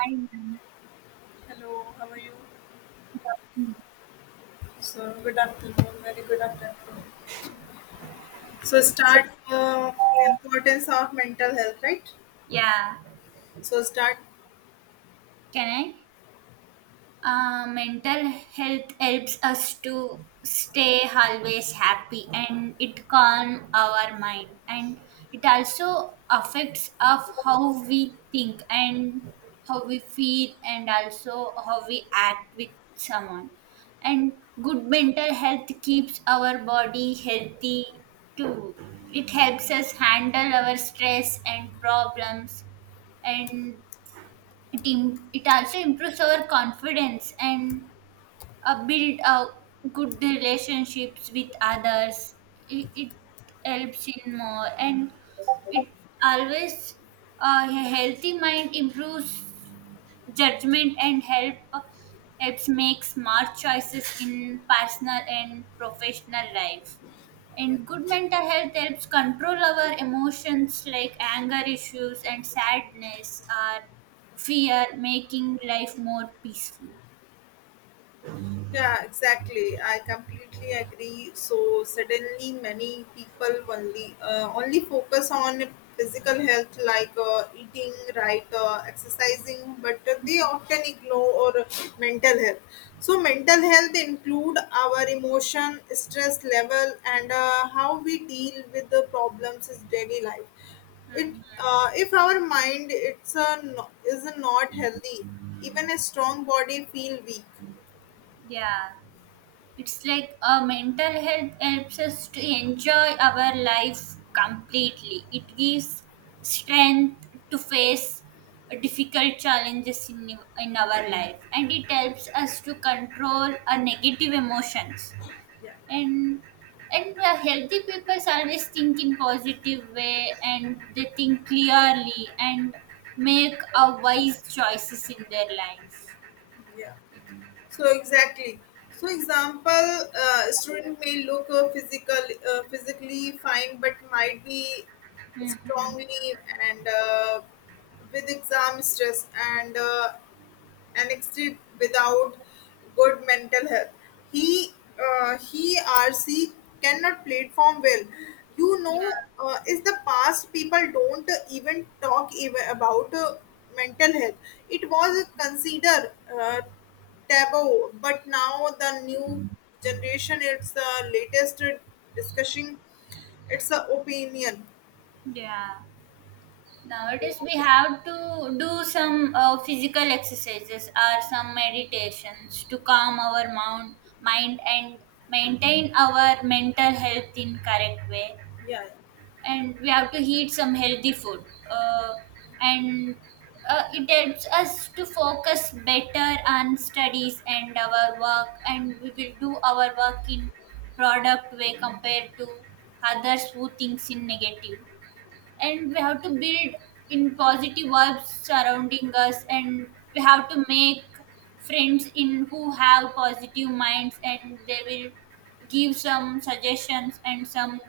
Hi, ma'am. Hello, how are you? Mm. So, good afternoon, very good afternoon. So, start importance of mental health, right? Yeah, So, start. can I? Mental health helps us to stay always happy, and it calms our mind, and it also affects of how we think and how we feel and also how we act with someone. And good mental health keeps our body healthy too. It helps us handle our stress and problems. And it also improves our confidence and build good relationships with others. It helps in more. And it always a healthy mind improves judgment and helps make smart choices in personal and professional life. And good mental health helps control our emotions like anger issues and sadness or fear, making life more peaceful. Yeah, exactly. I completely agree. So suddenly, many people only only focus on physical health, like eating right, exercising, but they often ignore mental health. So mental health include our emotion, stress level, and how we deal with the problems in daily life. It Mhm. If our mind it's a no, is not healthy, even a strong body feel weak. Yeah, it's like mental health helps us to enjoy our life completely. It gives strength to face difficult challenges in our life, and it helps us to control our negative emotions. Yeah, And and healthy people always think in positive way and they think clearly and make a wise choices in their life. yeah. So exactly. So example, student may look physically fine, but might be Mm-hmm. strongly and with exam stress and exit without good mental health. He he or she cannot platform well. You Yeah, know, is the past people don't even talk even about mental health. It was considered taboo, but now the new generation it's the latest discussion. It's the opinion. yeah. Nowadays, we have to do some physical exercises or some meditations to calm our mind and maintain our mental health in correct way. And we have to eat some healthy food. Uh, and It helps us to focus better on studies and our work. And we will do our work in product way compared to others who thinks in negative. And we have to build in positive vibes surrounding us, and we have to make friends in who have positive minds, and they will give some suggestions and some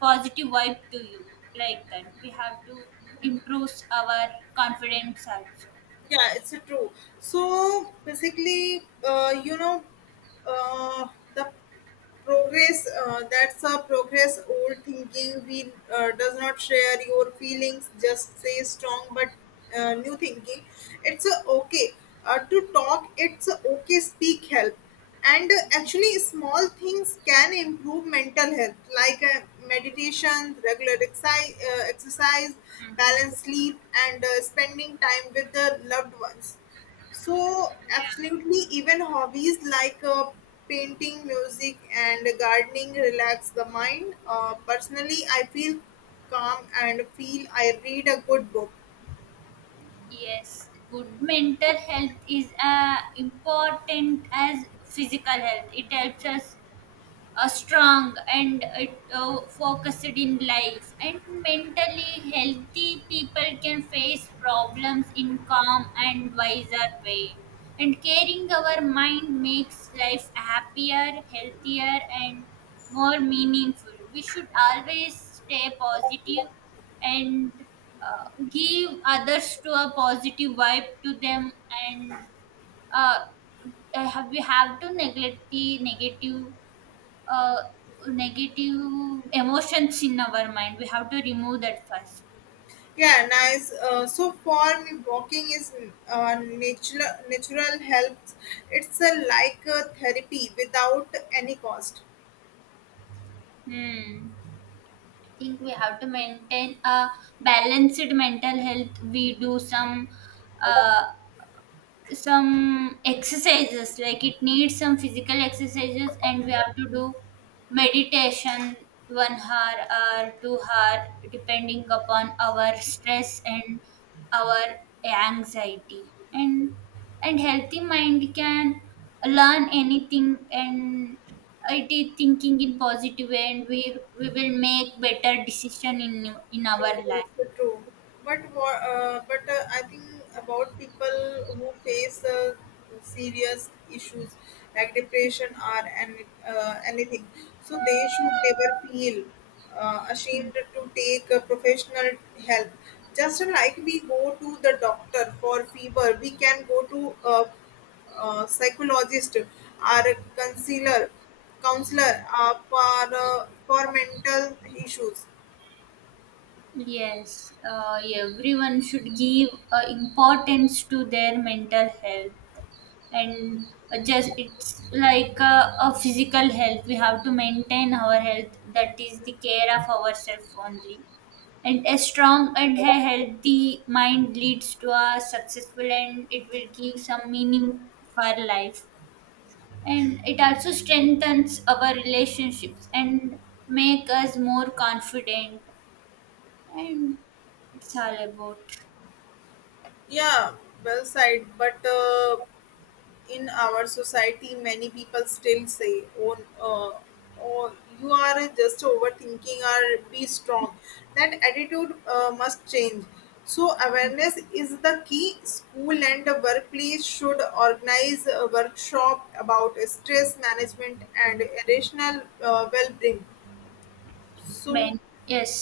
positive vibe to you. Like that, we have to improve our confidence also. Yeah, it's true. So basically, uh, the progress that's a progress old thinking we does not share your feelings just say strong, but new thinking it's okay to talk, it's okay speak help. And actually small things can improve mental health, like meditation, regular exercise, Mhm. balanced sleep and spending time with the loved ones. So, absolutely, even hobbies like painting, music, and gardening relax the mind. Personally, I feel calm and feel I read a good book. Yes, good mental health is important as physical health. It helps us strong and it focused in life, and mentally healthy people can face problems in calm and wiser way, and caring our mind makes life happier, healthier and more meaningful. We should always stay positive and give others to a positive vibe to them. And uh, uh, we have to neglect the uh, negative emotions in our mind. We have to remove that first. Yeah, nice. So for me, walking is natural. Natural helps. It's a like a therapy without any cost. Hmm. I think we have to maintain a balanced mental health. We do uh, some exercises like it needs some physical exercises, and we have to do meditation 1 hour or 2 hour depending upon our stress and our anxiety. And healthy mind can learn anything, and it is thinking in positive way, and we will make better decision in Yeah, our that's life. the true. But I think about people who face serious issues like depression or anything, so they should never feel Hmm. ashamed to take professional help. Just like we go to the doctor for fever, we can go to a, psychologist or a counselor for mental issues. Yes, everyone should give importance to their mental health, and just it's like a physical health. We have to maintain our health. That is the care of ourselves only. And a strong and a healthy mind leads to a successful, and it will give some meaning for life. And it also strengthens our relationships and make us more confident. and it's all about Yeah, well said. But in our society, many people still say, "Oh, uh, oh, you are just overthinking," or "Be strong." That attitude must change. So awareness is the key. School and the workplace should organize a workshop about stress management and rational well-being. So, men Yes,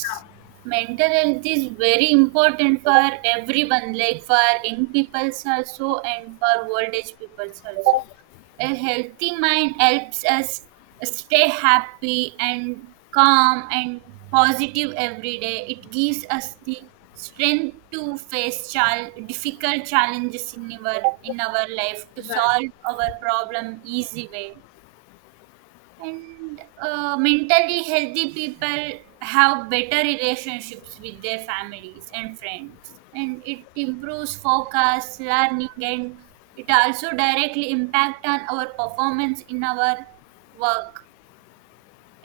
mental health is very important for everyone, like for young peoples also and for old age peoples also. A healthy mind helps us stay happy and calm and positive every day. It gives us the strength to face difficult challenges in our life, to right. solve our problem easy way. And mentally healthy people have better relationships with their families and friends, and it improves focus, learning, and it also directly impact on our performance in our work.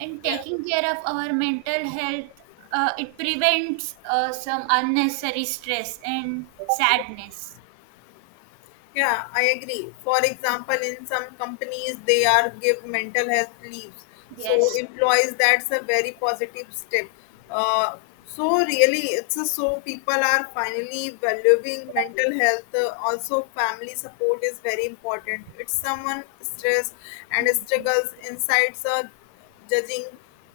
And Yeah. taking care of our mental health, it prevents some unnecessary stress and sadness. Yeah, I agree. For example, in some companies, they are give mental health leaves. So Yes. employees, that's a very positive step. Uh, so really, it's a, so people are finally valuing mental health. Also, family support is very important. It's someone stress and Mhm. struggles insights are judging.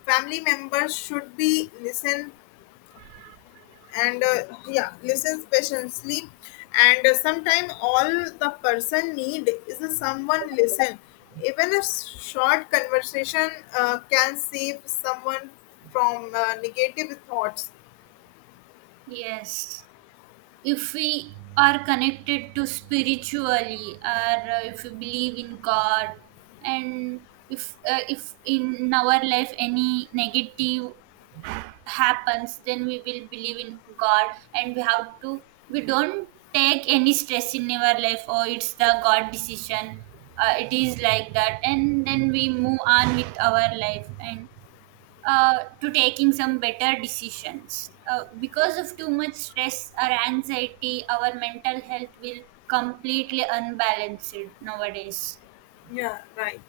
Family members should be listened and yeah, listens patiently and sometime all the person need is a someone listen, even a short conversation can save someone from negative thoughts. Yes, if we are connected to spiritually, or if we believe in god, and if in our life any negative happens, then we will believe in god, and we have to, we don't take any stress in our life. Or it's the god decision, it is like that, and then we move on with our life. And to taking some better decisions. Because of too much stress or anxiety, our mental health will completely unbalanced nowadays. Yeah, right.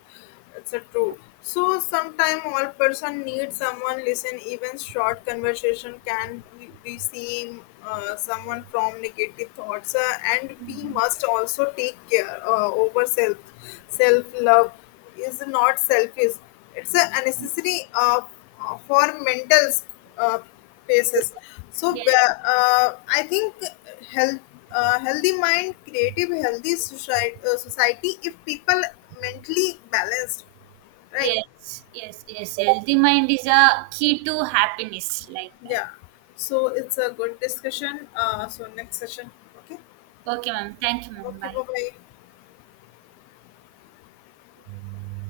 It's a true. So sometime all person need someone listen. Even short conversation can we see someone from negative thoughts, and we must also take care over self. Self love is not selfish. It's a unnecessary. For mental uh, paces. So Yes, I think health, healthy mind creative healthy society, society if people mentally balanced, right. yes, yes, yes. Healthy mind is a key to happiness, like that. Yeah, so it's a good discussion. So next session. Okay. Okay, ma'am. Thank you, ma'am. Okay, Bye. bye bye.